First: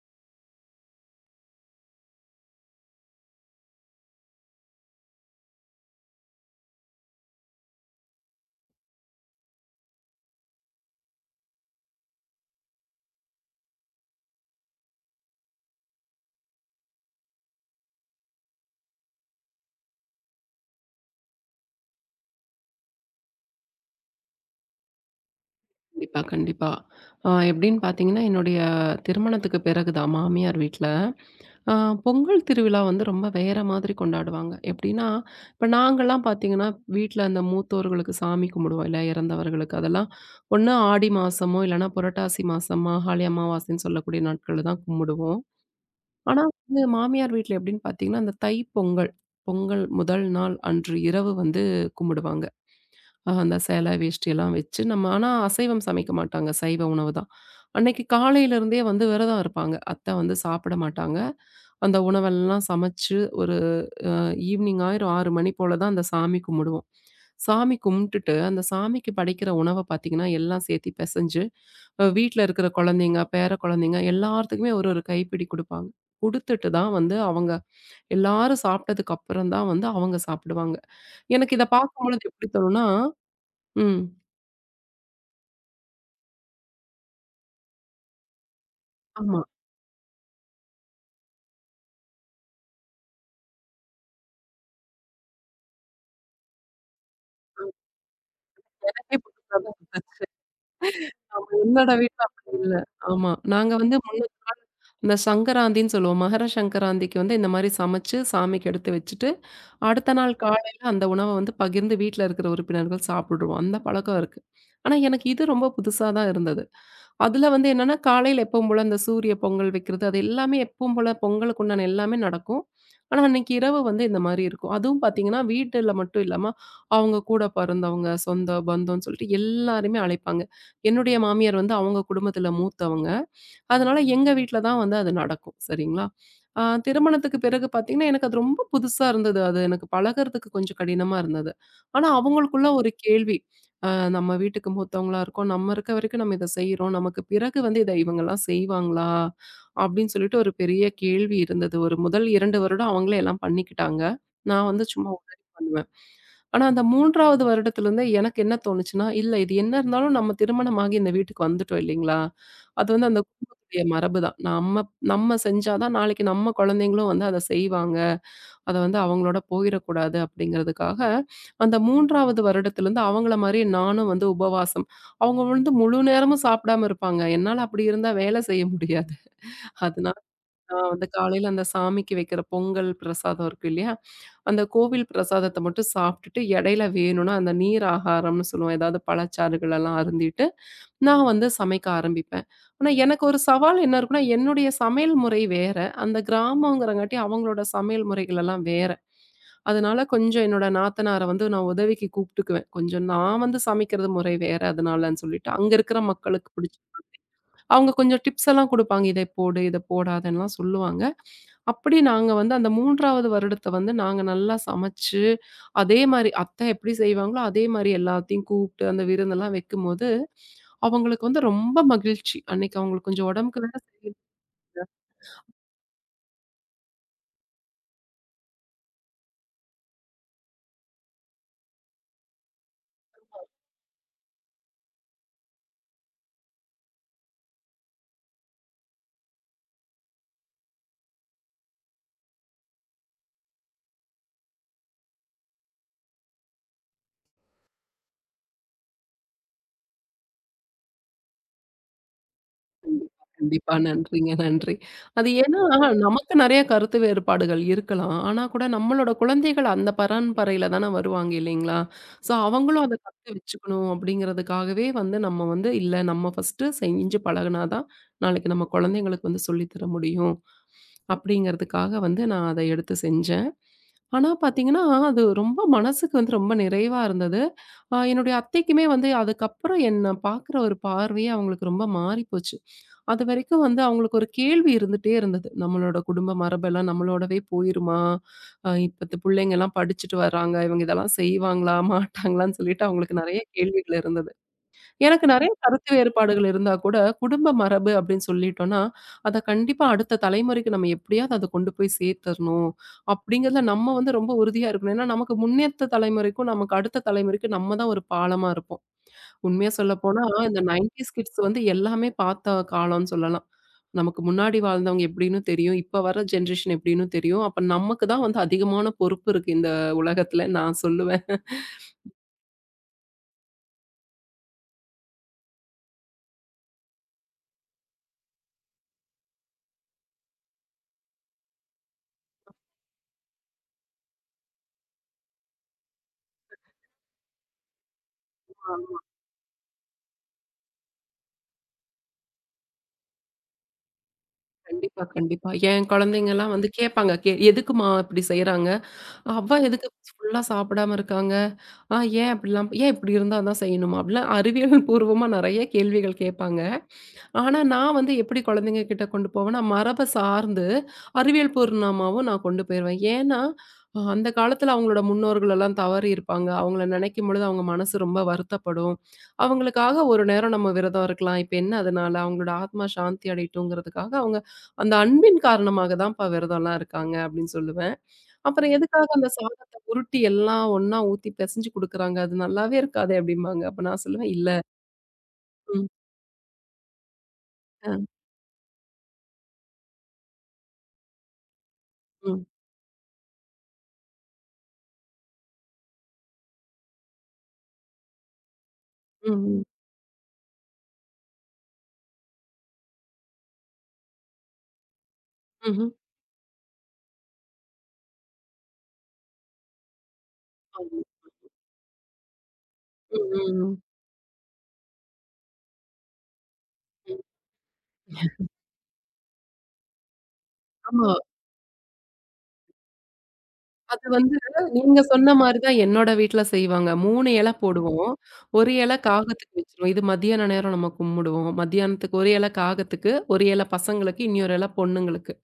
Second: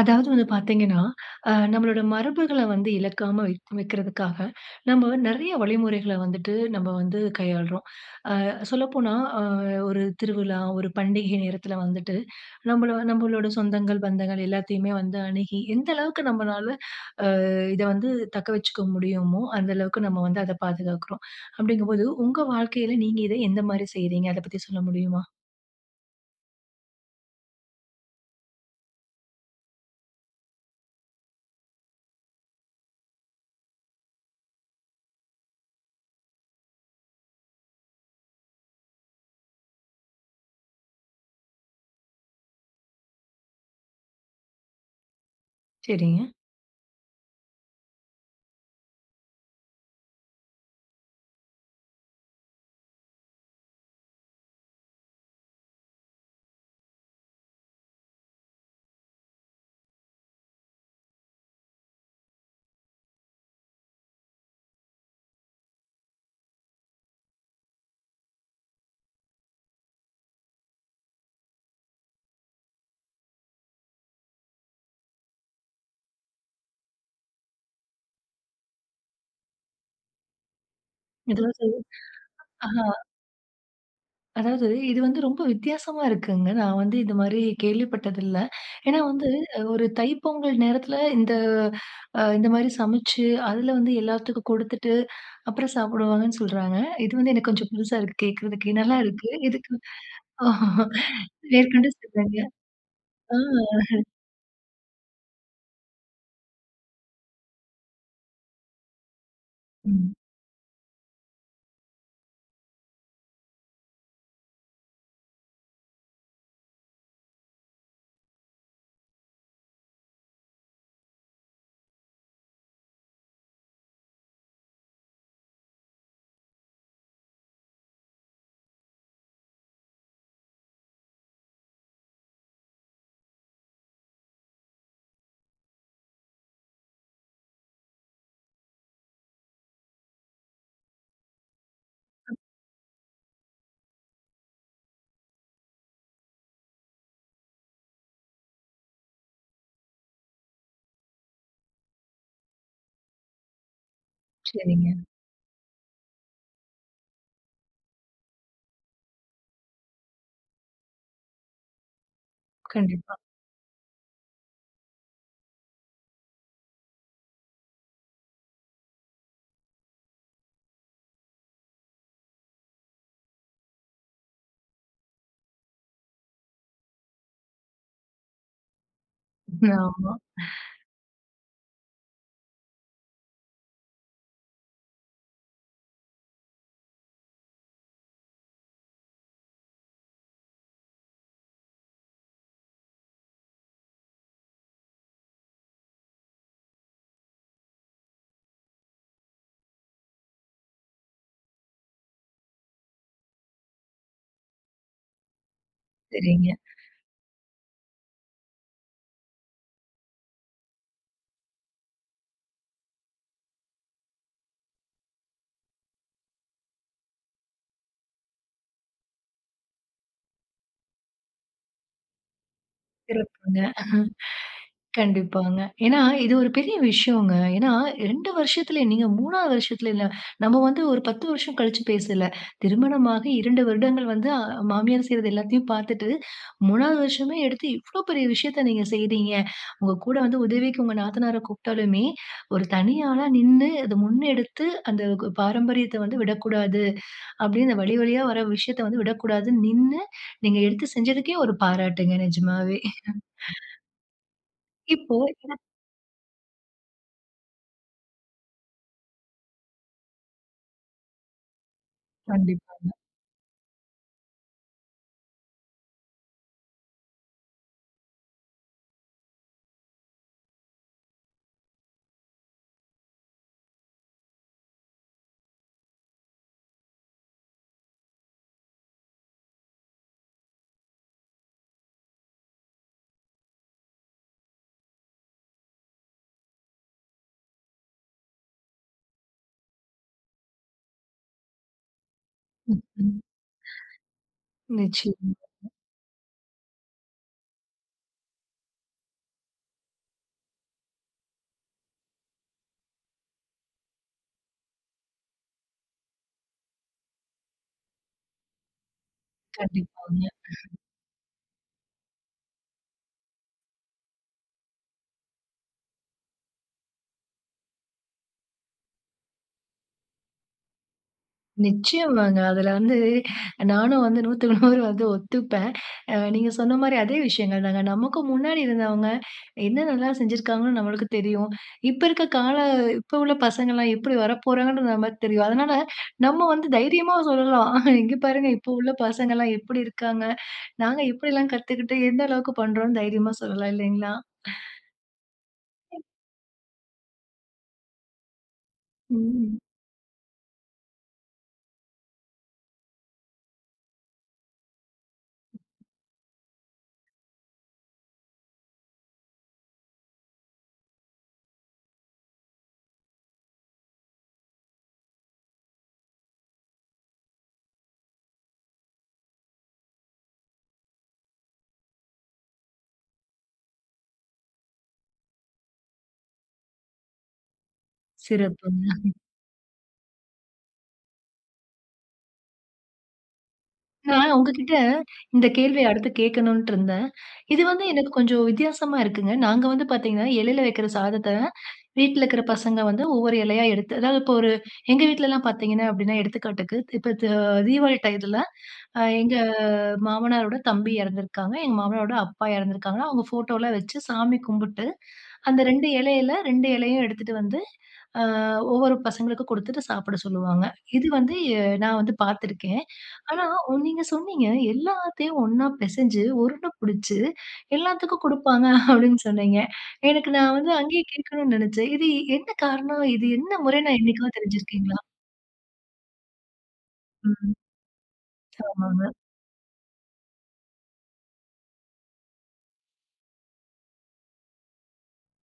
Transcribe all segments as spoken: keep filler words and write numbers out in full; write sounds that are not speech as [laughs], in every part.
அதாவது வந்து பார்த்தீங்கன்னா, அ நம்மளோட மரபுகள வந்து இழக்காம வைக் வைக்கிறதுக்காக, நம்ம நெறைய வழிமுறைகள வந்துட்டு நம்ம வந்து கையாளுறோம். அ சொல்லப்போனா, அ ஒரு திருவிழா, ஒரு பண்டிகை நேரத்தில வந்துட்டு, நம்மள நம்மளோட சொந்தங்கள், பந்தங்கள் எல்லாத்தையுமே வந்து அணுகி, எந்த அளவுக்கு நம்மளால அ இத வந்து தக்க வச்சுக்க முடியுமோ, அந்த அளவுக்கு நம்ம வந்து அத பாதுகாக்கிறோம். அப்படிங்கும்போது, உங்க வாழ்க்கையில நீங்க இத எந்த மாரி செய்றீங்க? அத பத்தி சொல்ல முடியுமா? கண்டிப்பா, கண்டிப்பா. அ எப்படின்னு பார்த்தீங்கன்னா, என்னுடைய திருமணத்துக்கு பிறகு தான் மாமியார் வீட்ல, அ பொங்கல் திருவிழா வந்து ரொம்ப வேற மாதிரி கொண்டாடுவாங்க. எப்படின்னா, இப்ப நாங்கலாம் பார்த்தீங்கன்னா, வீட்ல அந்த மூத்தோர்களுக்கு சாமி கும்பிடுவோம் இல்லையா? இறந்தவர்களுக்கு. அதெல்லாம் ஒண்ணு ஆடி மாசமோ, இல்லைன்னா புரட்டாசி மாசம், மாகாளி அமாவாசைன்னு சொல்லக்கூடிய நாட்கள்ல தான் கும்பிடுவோம். சரிங்க. ஆனா வந்து மாமியார் வீட்ல எப்படின்னு பார்த்தீங்கன்னா, அந்த தைப்பொங்கல், பொங்கல் பொங்கல் முதல் நாள் அன்று இரவு வந்து கும்பிடுவாங்க. அ அந்த சேலை, வேஷ்டியெல்லாம் வச்சு நம்ம ஆனா அசைவம் சமைக்க மாட்டாங்க. சைவ உணவு தான். அன்னைக்கு காலையிலருந்தே வந்து விரதம் இருப்பாங்க. அத்தை வந்து சாப்பிட மாட்டாங்க. அந்த உணவெல்லாம் சமைச்சு ஒரு ஈவினிங் ஆயிரும் ஆறு மணி போல தான் அந்த சாமி கும்பிடுவோம். சாமி கும்பிட்டுட்டு, அந்த சாமிக்கு படைக்கிற உணவ பார்த்தீங்கன்னா, எல்லாம் சேர்த்தி பெசஞ்சு, அ வீட்ல இருக்கிற குழந்தைங்க, பேர குழந்தைங்க எல்லாத்துக்குமே ஒரு ஒரு கைப்பிடி குடுப்பாங்க. குடுத்துட்டு தான் வந்து அவங்க எல்லாரும் சாப்பிட்டதுக்கு அப்புறம் தான் வந்து அவங்க சாப்பிடுவாங்க. எனக்கு இதெல்லாம் இத சொல்லு. பார்க்கும்பொழுது எப்படி தோணும்னா ம். அதாவது இது வந்து ரொம்ப வித்தியாசமா இருக்குங்க. நான் வந்து இந்த மாரி கேள்விப்பட்டதில்ல. ஏன்னா வந்து ஆமா. அஹ், ஒரு தைப்பொங்கல் நேரத்துல இந்த அ இந்த மாரி சமைச்சு, அதுல வந்து எல்லாத்துக்கும் குடுத்துட்டு, அப்புறம் சாப்பிடுவாங்கன்னு சொல்றாங்க. இது வந்து எனக்கு கொஞ்சம் புதுசா இருக்கு கேட்கறதுக்கு. நல்லா இருக்கு. இதுக்கு [laughs] [laughs] ஆஹ், ஆமா, மேற்கொண்டு என்னோட வீட்ல சொல்லுங்க. அப்படி இல்ல. ஆமா. ஆ. நாங்க வந்து முன்ன இந்த சங்கராந்தின்னு சொல்லுவோம். மகர சங்கராந்திக்கு வந்து இந்த மாரி சமைச்சு, சாமிக்கு எடுத்து வச்சுட்டு, ம். அடுத்த நாள் காலையில அந்த உணவ வந்து பகிர்ந்து வீட்ல இருக்கிற உறுப்பினர்கள் சாப்பிடுவோம். அந்த பழக்கம் இருக்கு. ஆனா, எனக்கு இது ரொம்ப புதுசா தான் இருந்தது. அதுல வந்து என்னன்னா, காலையில எப்பவும் போல அந்த சூரிய பொங்கல் வைக்கிறது, அது எல்லாமே எப்பவும் போல பொங்கலுக்கு உண்டான எல்லாமே நடக்கும். ஆனா, அன்னைக்கு இரவு வந்து இந்த மாரி இருக்கும். அதுவும் பார்த்தீங்கன்னா, வீட்டுல மட்டும் இல்லாம, அவங்க கூட பிறந்தவங்க, சொந்த பந்தம்ன்னு சொல்லிட்டு எல்லாருமே அழைப்பாங்க. என்னுடைய மாமியார் வந்து அவங்க குடும்பத்துல மூத்தவங்க. அதனால எங்க வீட்ல தான் வந்து அது நடக்கும். சரிங்களா? அ திருமணத்துக்கு பிறகு பார்த்தீங்கன்னா, எனக்கு அது ரொம்ப புதுசா இருந்தது. அது எனக்கு பழகுறதுக்கு கொஞ்சம் கடினமா இருந்தது. ஆனா அவங்களுக்குள்ள ஒரு கேள்வி. அ நம்ம வீட்டுக்கு மூத்தவங்களா இருக்கோம். நம்ம இருக்க வரைக்கும் நம்ம இத செய்றோம். நமக்கு பிறகு வந்து இத இவங்கலாம் செய்வாங்களா? அப்படின்னு சொல்லிட்டு ஒரு பெரிய கேள்வி இருந்தது. ஒரு முதல் இரண்டு வருடம் அவங்களே எல்லாம் பண்ணிக்கிட்டாங்க. நான் வந்து சரிங்க. சும்மா உதவி பண்ணுவேன். ஆனா, அந்த மூன்றாவது வருடத்திலருந்தே எனக்கு என்ன தோணுச்சுன்னா, இல்ல இது என்ன இருந்தாலும் நம்ம திருமணமாகி இந்த வீட்டுக்கு வந்துட்டோம் இல்லைங்களா? அது வந்து கண்டிப்பா. அந்த குடும்பத்துடைய மரபுதான். நம்ம நம்ம செஞ்சா தான் நாளைக்கு நம்ம குழந்தைங்களும் வந்து அத செய்வாங்க. அத வந்து அவங்களோட போயிறக்கூடாது அப்படிங்கிறதுக்காக, அந்த 3வது வருடத்திலருந்து அவங்கள மாரியே நானும் வந்து உபவாசம். அவங்க வந்து முழு நேரமும் சாப்பிடாம இருப்பாங்க. என்னால அப்படி இருந்தா வேலை செய்ய முடியாது. ஆமா. அதனால ஆ அந்த காலையில அந்த சாமிக்கு வைக்கிற பொங்கல் பிரசாதம் இருக்கு இல்லையா? அந்த கோவில் பிரசாதத்த மட்டும் சாப்பிட்டுட்டு, இடையில வேணும்னா அந்த நீர் ஆகாரம்னு சொல்லுவோம். ஏதாவது பழச்சாறுகள் எல்லாம் அருந்திட்டு, நான் வந்து சமைக்க ஆரம்பிப்பேன். ஆனா எனக்கு ஒரு சவால் என்ன இருக்குன்னா, என்னுடைய சமையல் முறை வேற. அந்த கிராமங்கிறங்காட்டி அவங்களோட சமையல் முறைகள் எல்லாம் வேற. அதனால கொஞ்சம் என்னோட நாத்தனார வந்து நான் உதவிக்கு கூப்பிட்டுக்குவேன். கொஞ்சம் நான் வந்து சமைக்கிறது முறை வேற அதனாலன்னு சொல்லிட்டு, அங்க இருக்கிற சரிங்க. மக்களுக்கு பிடிச்ச அவங்க கொஞ்சம் டிப்ஸ் எல்லாம் குடுப்பாங்க. இதை போடு, இதை போடாதன்னுலாம் சொல்லுவாங்க. அப்படி நாங்க வந்து அந்த மூன்றாவது வருடத்த வந்து நாங்க நல்லா சமைச்சு, அதே மாரி அத்தை எப்படி செய்வாங்களோ, அதே மாரி எல்லாத்தையும் கூப்பிட்டு அந்த விருந்தெல்லாம் வைக்கும்போது, அவங்களுக்கு வந்து ரொம்ப மகிழ்ச்சி. அன்னைக்கு அவங்களுக்கு கொஞ்சம் சிறப்புங்க. உடம்புக்கு வேற சரியில்ல. கண்டிப்பாங்க. ஏன்னா, இது ஒரு பெரிய விஷயங்க. ஏன்னா இரண்டு வருஷத்துல நீங்க மூன்றாவது வருஷத்துல இல்ல. நம்ம வந்து ஒரு பத்து வருஷம் கழிச்சு பேசல. திருமணமாகி இரண்டு வருடங்கள் வந்து அ மாமியார் செய்றது எல்லாத்தையும் பார்த்துட்டு, மூன்றாவது வருஷமே எடுத்து இவ்ளோ பெரிய விஷயத்த நீங்க செய்றீங்க. உங்க கூட வந்து உதவிக்கு உங்க நாத்தனார கூப்பிட்டாலுமே, ஒரு தனி ஆளா நின்னு அத முன்னெடுத்து அந்த கு பாரம்பரியத்த வந்து விடக்கூடாது. அப்படின்னு அந்த வழி வழியா வர விஷயத்த வந்து விடக்கூடாதுன்னு நின்னு, நீங்க எடுத்து செஞ்சதுக்கே ஒரு பாராட்டுங்க நிஜமாவே. கண்டிப்பா, கண்டிப்பா. நன்றிங்க, நன்றி. இப்போ அது ஏன்னா, நமக்கு நெறைய கருத்து வேறுபாடுகள் இருக்கலாம். ஆனா கூட நம்மளோட குழந்தைகள் அந்த பரம்பரையில தான வருவாங்க இல்லைங்களா? ஸோ, கண்டிப்பா. அவங்களும் அத கத்து வச்சுக்கணும் அப்படிங்கிறதுக்காகவே வந்து நம்ம வந்து, இல்ல நம்ம ஃபர்ஸ்ட்டு செஞ்சு பழகுனா தான், நாளைக்கு நம்ம குழந்தைங்களுக்கு வந்து சொல்லி தர முடியும். அப்படிங்கிறதுக்காக வந்து நான் அத எடுத்து செஞ்சேன். ஆனா பார்த்தீங்கன்னா, அது ரொம்ப மனசுக்கு வந்து ரொம்ப நிறைவா இருந்தது. அ என்னுடைய அத்தைக்குமே வந்து அதுக்கப்புறம் என்ன பார்க்குற ஒரு பார்வையே அவங்களுக்கு ரொம்ப மாறிப்போச்சு. அதுவரைக்கும் வந்து அவங்களுக்கு ஒரு கேள்வி இருந்துட்டே இருந்தது. நம்மளோட குடும்ப மரபெல்லாம் நம்மளோடவே போயிருமா? அ இப்பத்த புள்ளைங்கலாம் படிச்சுட்டு வராங்க. இவங்க இதெல்லாம் செய்வாங்களா? [laughs] மாட்டாங்களான்னு சொல்லிட்டு அவங்களுக்கு ம். நெறைய கேள்விகள் இருந்தது. எனக்கு நிச்சயமா. நெறைய கருத்து வேறுபாடுகள் இருந்தா கூட, குடும்ப மரபு அப்படின்னு சொல்லிட்டோம்னா, அத கண்டிப்பா அடுத்த தலைமுறைக்கு நம்ம எப்படியாவது அத கொண்டு போய் சேர்த்தரணும். அப்படிங்கிறதுல நம்ம வந்து ரொம்ப உறுதியா இருக்கணும். ஏன்னா நமக்கு முன்னேத்த தலைமுறைக்கும், நமக்கு அடுத்த தலைமுறைக்கும் நம்ம தான் ஒரு பாலமா இருப்போம். உண்மையா சொல்லப்போனா, கண்டிப்பாங்க. இந்த தொண்ணூறு கிட்ஸ் வந்து எல்லாமே பார்த்த காலம்னு சொல்லலாம். நமக்கு முன்னாடி வாழ்ந்தவங்க எப்படின்னு தெரியும். இப்ப வர ஜெனரேஷன் எப்படின்னு தெரியும். அப்ப நமக்கு தான் வந்து அதிகமான பொறுப்பு இருக்கு இந்த உலகத்துல நான் சொல்லுவேன். நிச்சயமாங்க. அதுல வந்து நானும் வந்து 100க்கு நூறு வந்து ஒத்துப்பேன். அ நீங்க சொன்ன மாரி அதே விஷயங்கள் தாங்க. நமக்கு முன்னாடி இருந்தவங்க என்ன நல்லா செஞ்சிருக்காங்கன்னு நம்மளுக்கு தெரியும். இப்ப இருக்க கால இப்ப உள்ள பசங்கலாம் எப்படி வரப்போறாங்கன்னு நமக்கு தெரியும். அதனால நம்ம வந்து தைரியமா சொல்லலாம். இங்க பாருங்க இப்போ உள்ள ஆமா. பசங்கலாம் எப்படி இருக்காங்க. நாங்க எப்படிலாம் கத்துக்கிட்டு எந்த அளவுக்கு பண்றோம்னு தைரியமா சொல்லலாம் இல்லைங்களா? கண்டிப்பா, கண்டிப்பா. என் குழந்தைங்கலாம் வந்து கேட்பாங்க. கே எதுக்கும்மா இப்படி செய்றாங்க? அவ ம். எதுக்கு ஃபுல்லா சாப்பிடாம இருக்காங்க? ஆ ஏன் அப்படிலாம் ஏன் இப்படி இருந்தா தான் செய்யணுமா? அப்படிலாம் அறிவியல் பூர்வமா நெறைய கேள்விகள் கேட்பாங்க. ஆனா, நான் வந்து எப்படி குழந்தைங்க கிட்ட கொண்டு போவேன்னா, மரப சார்ந்து அறிவியல் பூர்ணமாவும் நான் கொண்டு போயிருவேன். ஏன்னா, அ அந்த காலத்துல அவங்களோட முன்னோர்கள் எல்லாம் தவறியிருப்பாங்க. அவங்கள நினைக்கும் பொழுது அவங்க மனசு ரொம்ப வருத்தப்படும். அவங்களுக்காக ஒரு நேரம் நம்ம விரதம் இருக்கலாம். இப்ப என்ன அதனால? அவங்களோட ஆத்மா சாந்தி அடையட்டுங்கிறதுக்காக அவங்க அந்த அன்பின் காரணமாக தான்ப்பா விரதம்லாம் இருக்காங்க அப்படின்னு சொல்லுவேன். அப்புறம் சிறப்புங்க. எதுக்காக அந்த சாதத்த உருட்டி எல்லாம் ஒண்ணா ஊத்தி பெசஞ்சு குடுக்குறாங்க? அது நல்லாவே இருக்காதே! அப்டிம்பாங்க. அப்ப நான் சொல்லுவேன், நான் இல்ல. உங்ககிட்ட இந்த ம். கேள்விய அடுத்து கேட்கணுன்ட்டு இருந்தேன். இது வந்து அ. எனக்கு கொஞ்சம் வித்தியாசமா இருக்குங்க. நாங்க வந்து பார்த்தீங்கன்னா, இலையில வைக்கிற சாதத்த வீட்ல இருக்கிற ம். பசங்க வந்து ஒவ்வொரு இலையா எடுத்து அதாவது இப்போ ஒரு எங்க வீட்லலாம் பார்த்தீங்கன்னா, அப்படின்னா எடுத்துக்காட்டுக்கு, இப்ப த தீபாவளி டயத்துல அ ம். எங்க ம். மாமனாரோட தம்பி இறந்திருக்காங்க. எங்க மாமனாரோட அப்பா இறந்திருக்காங்க. அவங்க ஃபோட்டோலாம் வச்சு சாமி கும்பிட்டு, அந்த ரெண்டு ம்ஹ்ம். இலையில ரெண்டு இலையும் எடுத்துட்டு வந்து, அ ஒவ்வொரு பசங்களுக்கும் குடுத்துட்டு சாப்பிட சொல்லுவாங்க. ஆமா. இது வந்து அஹ், நான் வந்து பார்த்துருக்கேன். ம். ஆனா ம். ம். ஒ- நீங்க சொன்னீங்க, எல்லாத்தையும் ஒண்ணா பெசஞ்சு, உருண்டை புடிச்சு ம். எல்லாத்துக்கும் குடுப்பாங்க அப்படின்னு சொன்னீங்க. எனக்கு நான் வந்து அங்கேயே ஆமா. கேட்கணும்னு நெனச்சேன். இது என்ன காரணம்? இது என்ன முறைன்னு அது என்னைக்காவது வந்து தெரிஞ்சிருக்கீங்களா? நீங்க சொன்ன மாரி தான் என்னோட வீட்ல செய்வாங்க. மூணு இல ம். போடுவோம். ஒரு இல ஆமாங்க. காகத்துக்கு வச்சுருவோம். இது மத்தியான நேரம் நம்ம கும்பிடுவோம். மத்தியானத்துக்கு ஒரு இல காகத்துக்கு, ஒரு இல பசங்களுக்கு, இன்னொரு இல பொண்ணுங்களுக்கு.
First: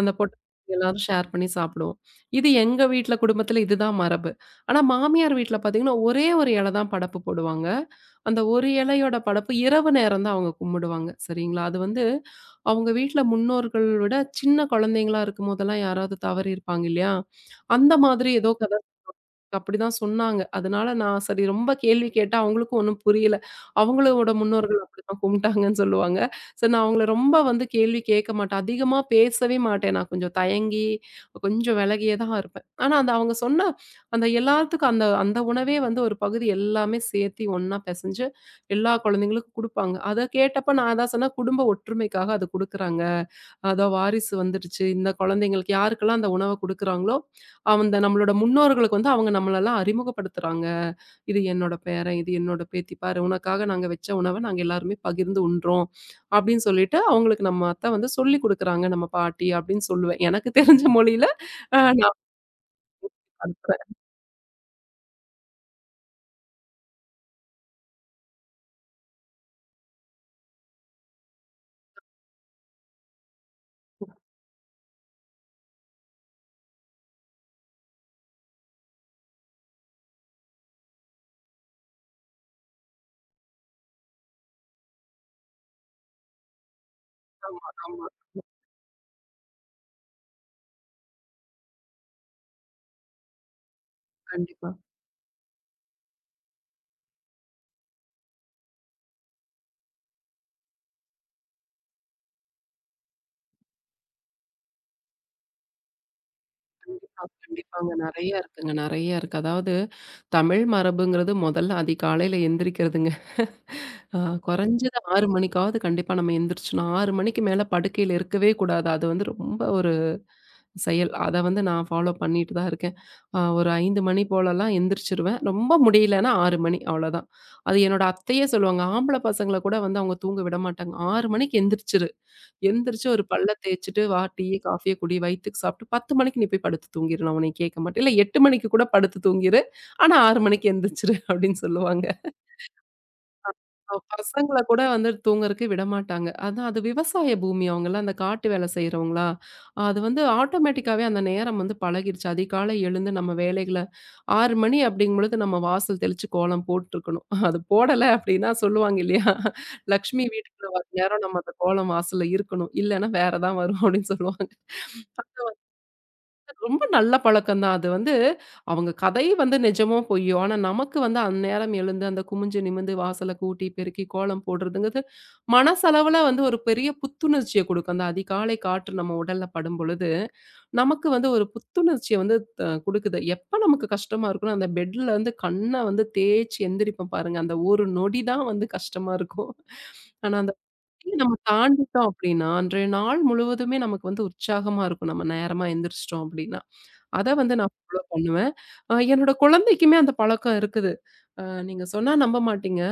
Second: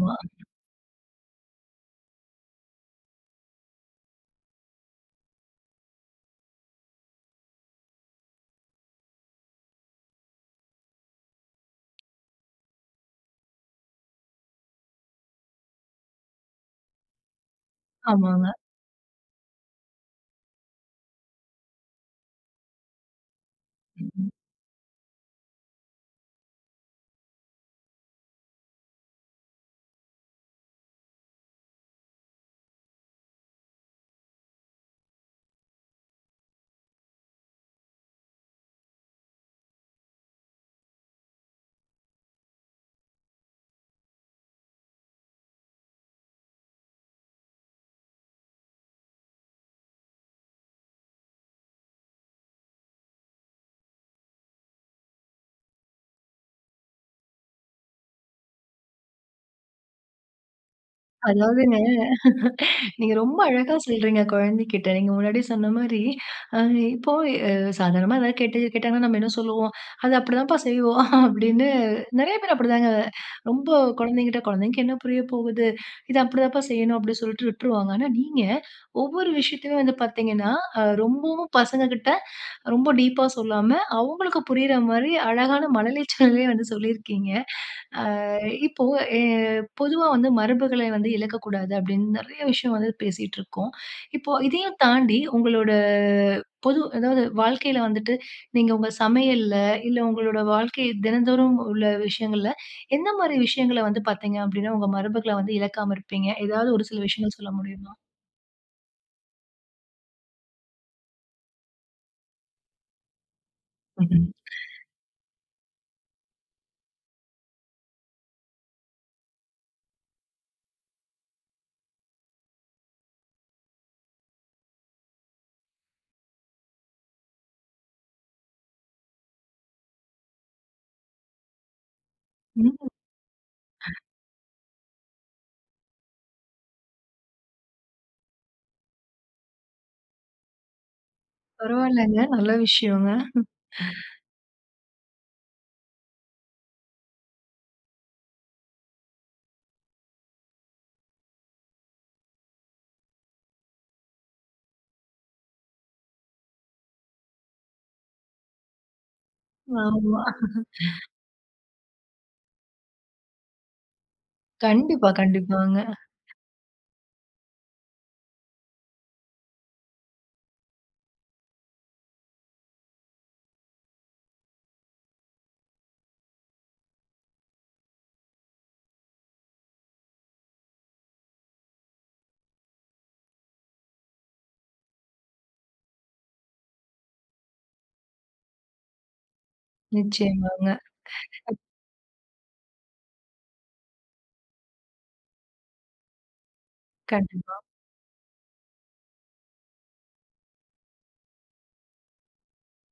அந்த பொட்டு எல்லாரும் ஷேர் பண்ணி சாப்பிடுவோம். இது எங்க வீட்ல குடும்பத்தில இதுதான் மரபு. ஆனா மாமியார் வீட்ல பார்த்தீங்கன்னா, ஒரே ஒரு இல தான் படப்பு போடுவாங்க. அந்த ஒரு இலையோட படப்பு இரவு நேரம் தான் அவங்க கும்பிடுவாங்க. சரிங்களா? அது வந்து அவங்க வீட்ல முன்னோர்கள் விட சின்ன குழந்தைங்களா இருக்கும்போதெல்லாம் யாராவது தவறியிருப்பாங்க இல்லையா? அந்த மாதிரி ஆமாங்க. ஏதோ கதை அப்படிதான் சொன்னாங்க. அதனால நான் சரி ரொம்ப கேள்வி கேட்டா அவங்களுக்கும் ஒண்ணும் புரியல. ம். அவங்களோட முன்னோர்கள் அப்படிதான் கும்பிட்டாங்கன்னு சொல்லுவாங்க. சரி நான் அவங்கள ரொம்ப வந்து கேள்வி கேட்க மாட்டேன். அதிகமா பேசவே மாட்டேன். நான் கொஞ்சம் தயங்கி, கொஞ்சம் விலகியே தான் இருப்பேன். ஆனா அந்த அவங்க சொன்ன அந்த எல்லாத்துக்கும் அந்த அந்த உணவே வந்து ஒரு பகுதி எல்லாமே சேர்த்தி ஒண்ணா பிசைஞ்சு எல்லா குழந்தைங்களுக்கும் குடுப்பாங்க. அத கேட்டப்ப நான் அதான் சொன்னேன், குடும்ப ஒற்றுமைக்காக அது குடுக்குறாங்க. அதான் வாரிசு வந்துடுச்சு. இந்த குழந்தைங்களுக்கு யாருக்கெல்லாம் அந்த உணவ குடுக்குறாங்களோ, அந்த நம்மளோட முன்னோர்களுக்கு வந்து அவங்க நம்மளெல்லாம் அறிமுகப்படுத்துறாங்க. "இது என்னோட பேரன், இது என்னோட பேத்தி. பாரு உனக்காக நாங்க வச்ச உணவ நாங்க எல்லாருமே பகிர்ந்து உண்றோம்." அப்படின்னு சொல்லிட்டு அவங்களுக்கு நம்ம அத்தை வந்து சொல்லிக் குடுக்குறாங்க, நம்ம பாட்டி அப்படின்னு சொல்லுவேன். எனக்கு தெரிஞ்ச மொழியில அதாவது அ நான் நீங்க ரொம்ப அழகா பண்றேன். சொல்றீங்க குழந்தைகிட்ட. நீங்க முன்னாடியே சொன்ன மாரி, அ இப்போ அ சாதாரணமா ஏதாவது கேட்டு கேட்டாங்கன்னா நம்ம என்ன சொல்லுவோம்? "அது அப்படிதான்ப்பா செய்வோம்" [laughs] அப்படின்னு நெறைய பேர் அப்படிதாங்க. ரொம்ப குழந்தைங்கிட்ட "குழந்தைக்கு என்ன புரிய போகுது? இது அப்படிதான்ப்பா செய்யணும்" அப்படின்னு சொல்லிட்டு விட்டுருவாங்க. ஆனா நீங்க ஒவ்வொரு விஷயத்தையுமே வந்து பார்த்தீங்கன்னா, அ ரொம்பவும் பசங்ககிட்ட ரொம்ப டீப்பா சொல்லாம, அவங்களுக்கு புரியிற மாரி அழகான மழலை சொல்லே வந்து சொல்லியிருக்கீங்க. ஆமா, அ ஆமா. இப்போ எ பொதுவா வந்து மரபுகளை வந்து இழக்கக்கூடாது அப்படின்னு நெறைய விஷயம் வந்து பேசிட்டு இருக்கோம். இப்போ கண்டிப்பா. இதையும் தாண்டி உங்களோட பொது அதாவது வாழ்க்கையில வந்துட்டு நீங்க உங்க சமையல்ல, இல்ல உங்களோட வாழ்க்கை தினந்தோறும் உள்ள விஷயங்கள்ல எந்த மாரி விஷயங்கள வந்து பார்த்தீங்க அப்படின்னா, உங்க மரபுகள வந்து இழக்காம இருப்பீங்க? ஏதாவது ஒரு சில ஆ விஷயங்கள் சொல்ல கண்டிப்பாங்க. முடியுமா? நெறைய இருக்குங்க. நெறைய இருக்கு. அதாவது தமிழ் மரபுங்கிறது முதல்ல அதிகாலையில எந்திரிக்கிறதுங்க. ஆ ம்ஹ்ம். குறைஞ்சது ஆறு மணிக்காவது கண்டிப்பா நம்ம எந்திரிச்சுணும். ஆறு மணிக்கு மேல படுக்கையில இருக்கவே கூடாது. அது வந்து ரொம்ப ஒரு செயல். அத வந்து நான் ஃபாலோ பண்ணிட்டு தான் இருக்கேன். அ ஒரு ஐந்து மணி போலலாம் எந்திரிச்சுருவேன். ரொம்ப முடியலன்னா ஆறு மணி அவ்வளோதான். அது என்னோட அத்தையே சொல்லுவாங்க. ஆம்பள பசங்கள கூட வந்து அவங்க தூங்க விட மாட்டாங்க. ஆறு மணிக்கு எந்திரிச்சிரு. ம். எந்திரிச்சு ஒரு பல்ல தேய்ச்சுட்டு வா டீ, காஃபிய குடி, வயித்துக்கு சாப்பிட்டு பத்து மணிக்கு நீ போய் படுத்து தூங்கிரு. நான் உன்னைய கேட்க மாட்டேன். இல்ல எட்டு மணிக்கு கூட படுத்து தூங்கிரு. ஆனா ஆறு மணிக்கு எந்திரிச்சிரு அப்படின்னு சொல்லுவாங்க. பரவாயில்லங்க. நல்ல விஷயங்க. அவ் பசங்கள கூட வந்து தூங்கறக்கு விடமாட்டாங்க. அதான் அது விவசாய பூமி அவங்கலாம், அந்த காட்டு வேல செய்றவங்களா, அது வந்து ஆட்டோமேட்டிக்காவே அந்த நேரம் வந்து பழகிருச்சு. அதிகாலை எழுந்து நம்ம வேலைகள ஆறு மணி அப்படிங்கும்பொழுது நம்ம வாசல் தெளிச்சு கோலம் போட்டுருக்கணும். அது போடல அப்படின்னா சொல்லுவாங்க இல்லையா? ஆமா. "லக்ஷ்மி வீட்டுக்குள்ள வர நேரம் நம்ம அந்த கோலம் வாசல்ல இருக்கணும். இல்லன்னா வேற தான் வரும்" அப்படின்னு சொல்லுவாங்க. கண்டிப்பா, கண்டிப்பாங்க. ரொம்ப நல்ல பழக்கம் தான். அது வந்து அவங்க கதை வந்து நிஜமோ பொய்யோ, ஆனா நமக்கு வந்து அந்நேரம் எழுந்து அந்த குமிஞ்சு நிமிர்ந்து வாசல கூட்டி, பெருக்கி, கோலம் போடுறதுங்கிறது மனசளவுல வந்து ஒரு பெரிய புத்துணர்ச்சிய குடுக்கும். அந்த அதிகாலை காற்று நம்ம உடல்ல படும்பொழுது, நமக்கு வந்து ஒரு புத்துணர்ச்சிய வந்து த குடுக்குது. எப்ப நமக்கு கஷ்டமா இருக்குன்னா, அந்த பெட்ல வந்து கண்ண வந்து தேய்ச்சு எந்திரிப்போம் பாருங்க. அந்த ஒரு நொடி தான் வந்து கஷ்டமா இருக்கும். ஆனா அந்த நிச்சயமாங்க. நொடிய நம்ம தாண்டிட்டோம் அப்டின்னா, அன்றைய நாள் முழுவதுமே நமக்கு வந்து உற்சாகமா இருக்கும். நம்ம நேரமா எந்திரிச்சிட்டோம் அப்டின்னா. அத வந்து கண்டிப்பா. நான் ஃபாலோ பண்ணுவேன். அ என்னோட குழந்தைக்குமே அந்த பழக்கம் இருக்குது. அ நீங்க சொன்னா நம்ப மாட்டீங்க.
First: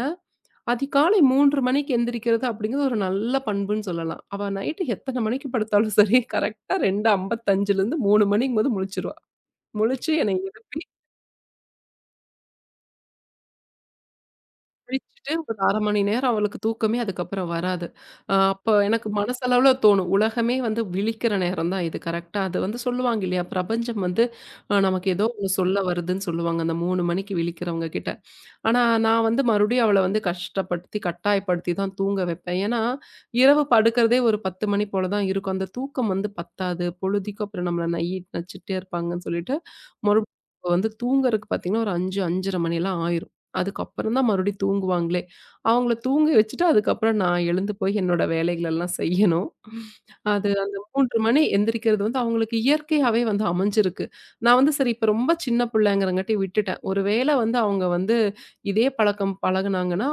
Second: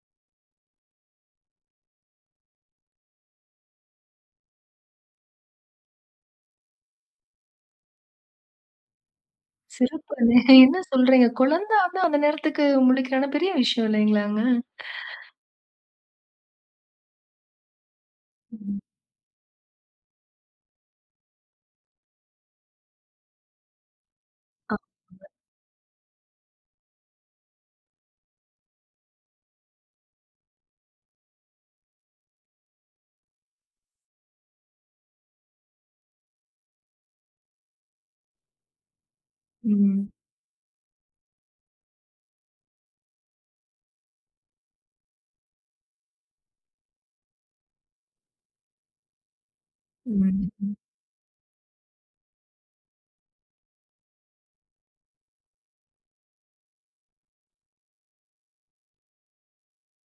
அதிகாலை மூன்று மணிக்கு எந்திரிக்கிறது அப்படிங்கிறது ஒரு நல்ல பண்புன்னு சொல்லலாம். அவ நைட்டு எத்தன மணிக்கு படுத்தாலும் சரி, கரெக்ட்டா 2:55லருந்து மூணு மணிக்கும்போது முழிச்சுருவா. முழிச்சு சிறப்புங்க. என்னை என்ன எழுப்பி சொல்றீங்க? குழந்த வந்து அந்த நேரத்துக்கு முழிக்கிறான்னா பெரிய விஷயம் இல்லைங்களாங்க? குளிச்சுட்டு ஒரு அரை மணி நேரம் அவளுக்கு தூக்கமே அதுக்கப்புறம் வராது. அ அப்ப ம். எனக்கு மனசளவுல தோணும். உலகமே வந்து விழிக்கிற நேரம் தான் இது கரெக்ட்டா. அது வந்து சொல்லுவாங்க இல்லையா? பிரபஞ்சம் வந்து அ நமக்கு ஏதோ ஒண்ணு சொல்ல வருதுன்னு சொல்லுவாங்க. அந்த மூணு மணிக்கு விழிக்கிறவங்க கிட்ட. ஆனா, நான் வந்து மறுபடியும் அவள வந்து கஷ்டப்படுத்தி, கட்டாயப்படுத்தி தான் தூங்க வைப்பேன். ஏன்னா, இரவு படுக்கிறதே ஒரு பத்து மணி போல தான் இருக்கும். அந்த தூக்கம் வந்து பத்தாது. பொழுதிக்கும் அப்புறம் நம்மள நை நச்சுட்டே இருப்பாங்கன்னு சொல்லிட்டு, ம். மறுபடியும் அவ வந்து தூங்குறதுக்கு பார்த்தீங்கன்னா, ஒரு ஐந்து, ஐந்து முப்பது மணிலாம் ஆயிரும். அதுக்கப்புறம் தான் மறுபடியும் தூங்குவாங்களே. அவங்கள தூங்க வச்சுட்டு, அதுக்கப்புறம் நான் எழுந்து போய் என்னோட வேலைகளெல்லாம் செய்யணும். அது ம். அந்த மூன்று மணி எந்திரிக்கிறது வந்து அவங்களுக்கு இயற்கையாவே வந்து அமைஞ்சிருக்கு. நான் வந்து சரி இப்ப ரொம்ப சின்ன பிள்ளைங்கிறங்காட்டி விட்டுட்டேன். ஒரு வேளை வந்து அவங்க வந்து இதே பழக்கம் பழகுனாங்கன்னா,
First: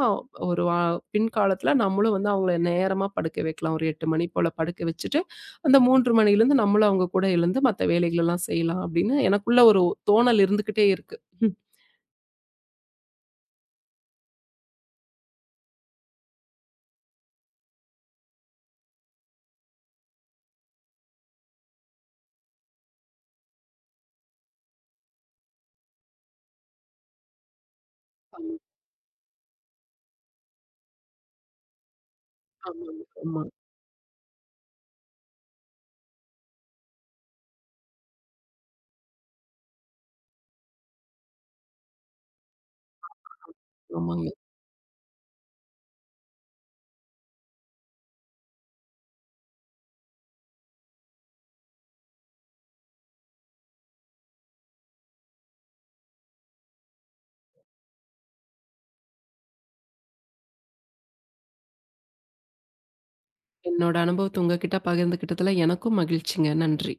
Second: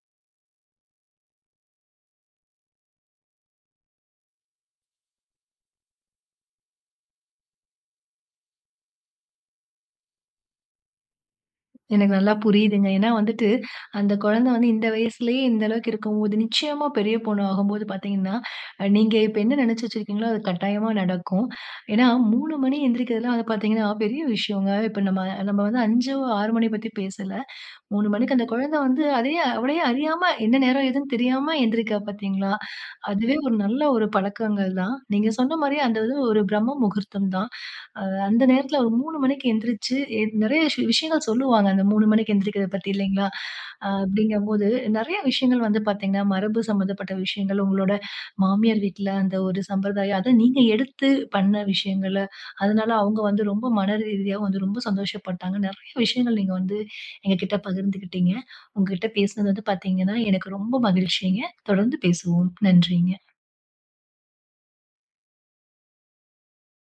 ஒரு வா பின்காலத்தில நம்மளும் வந்து அவங்கள நேரமா படுக்க வைக்கலாம். ஒரு எட்டு மணி போல படுக்க வச்சுட்டு, அந்த மூன்று மணிலேருந்து நம்மளும் அவங்க கூட எழுந்து மத்த வேலைகளெல்லாம் செய்யலாம் அப்படின்னு எனக்குள்ள ஒரு தோணல் இருந்துகிட்டே இருக்கு. எனக்கு நல்லா புரியுதுங்க. ஏன்னா வந்துட்டு, அந்த குழந்தை வந்து இந்த வயசுலயே இந்த அளவுக்கு இருக்கும்போது, நிச்சயமா பெரிய பொண்ணு ஆகும்போது பார்த்தீங்கன்னா, அ நீங்க இப்ப என்ன நினைச்சு வச்சிருக்கீங்களோ, அது கட்டாயமா நடக்கும். ஏன்னா மூன்று மணி எந்திரிக்கிறதுலாம் வந்து பார்த்தீங்கன்னா, பெரிய விஷயங்க. இப்ப நம்ம நம்ம வந்து ஐந்து, ஆறு மணி பத்தி பேசல. மூன்று மணிக்கு அந்த ஆமா, குழந்தை வந்து, அதையே அவளையே அறியாம என்ன நேரம் ஏதுன்னு தெரியாம எந்திரிக்கா பார்த்தீங்களா? ஆமாங்க, அதுவே ஆமா, ஒரு நல்ல ஒரு பழக்கங்கள் தான். நீங்க சொன்ன மாரியே அந்த இது ஒரு பிரம்ம முகூர்த்தம் தான். அ அந்த நேரத்துல ஒரு மூன்று மணிக்கு எந்திரிச்சு எ நெறைய விஷ விஷயங்கள் சொல்லுவாங்க. அந்த மூன்று மணிக்கு எந்திரிக்கிறத பத்தி இல்லைங்களா? அ ஆமாங்க. அப்படிங்கும்போது நெறைய விஷயங்கள் வந்து பாத்தீங்கன்னா, மரபு சம்பந்தப்பட்ட விஷயங்கள், உங்களோட மாமியார் வீட்ல அந்த ஒரு சம்பிரதாயம், அத நீங்க எடுத்து பண்ண விஷயங்கள, அதனால அவங்க வந்து ரொம்ப மன ரீதியா வந்து ரொம்ப சந்தோஷப்பட்டாங்க. நெறைய விஷயங்கள் நீங்க வந்து எங்ககிட்ட பகிர்ந்துக்கிட்டீங்க. உங்ககிட்ட பேசுனது வந்து பாத்தீங்கன்னா, எனக்கு ரொம்ப மகிழ்ச்சிங்க. தொடர்ந்து பேசுவோம். நன்றிங்க. என்னோட அனுபவத்த உங்ககிட்ட பகிர்ந்துக்கிட்டதுல எனக்கும் மகிழ்ச்சிங்க. நன்றி.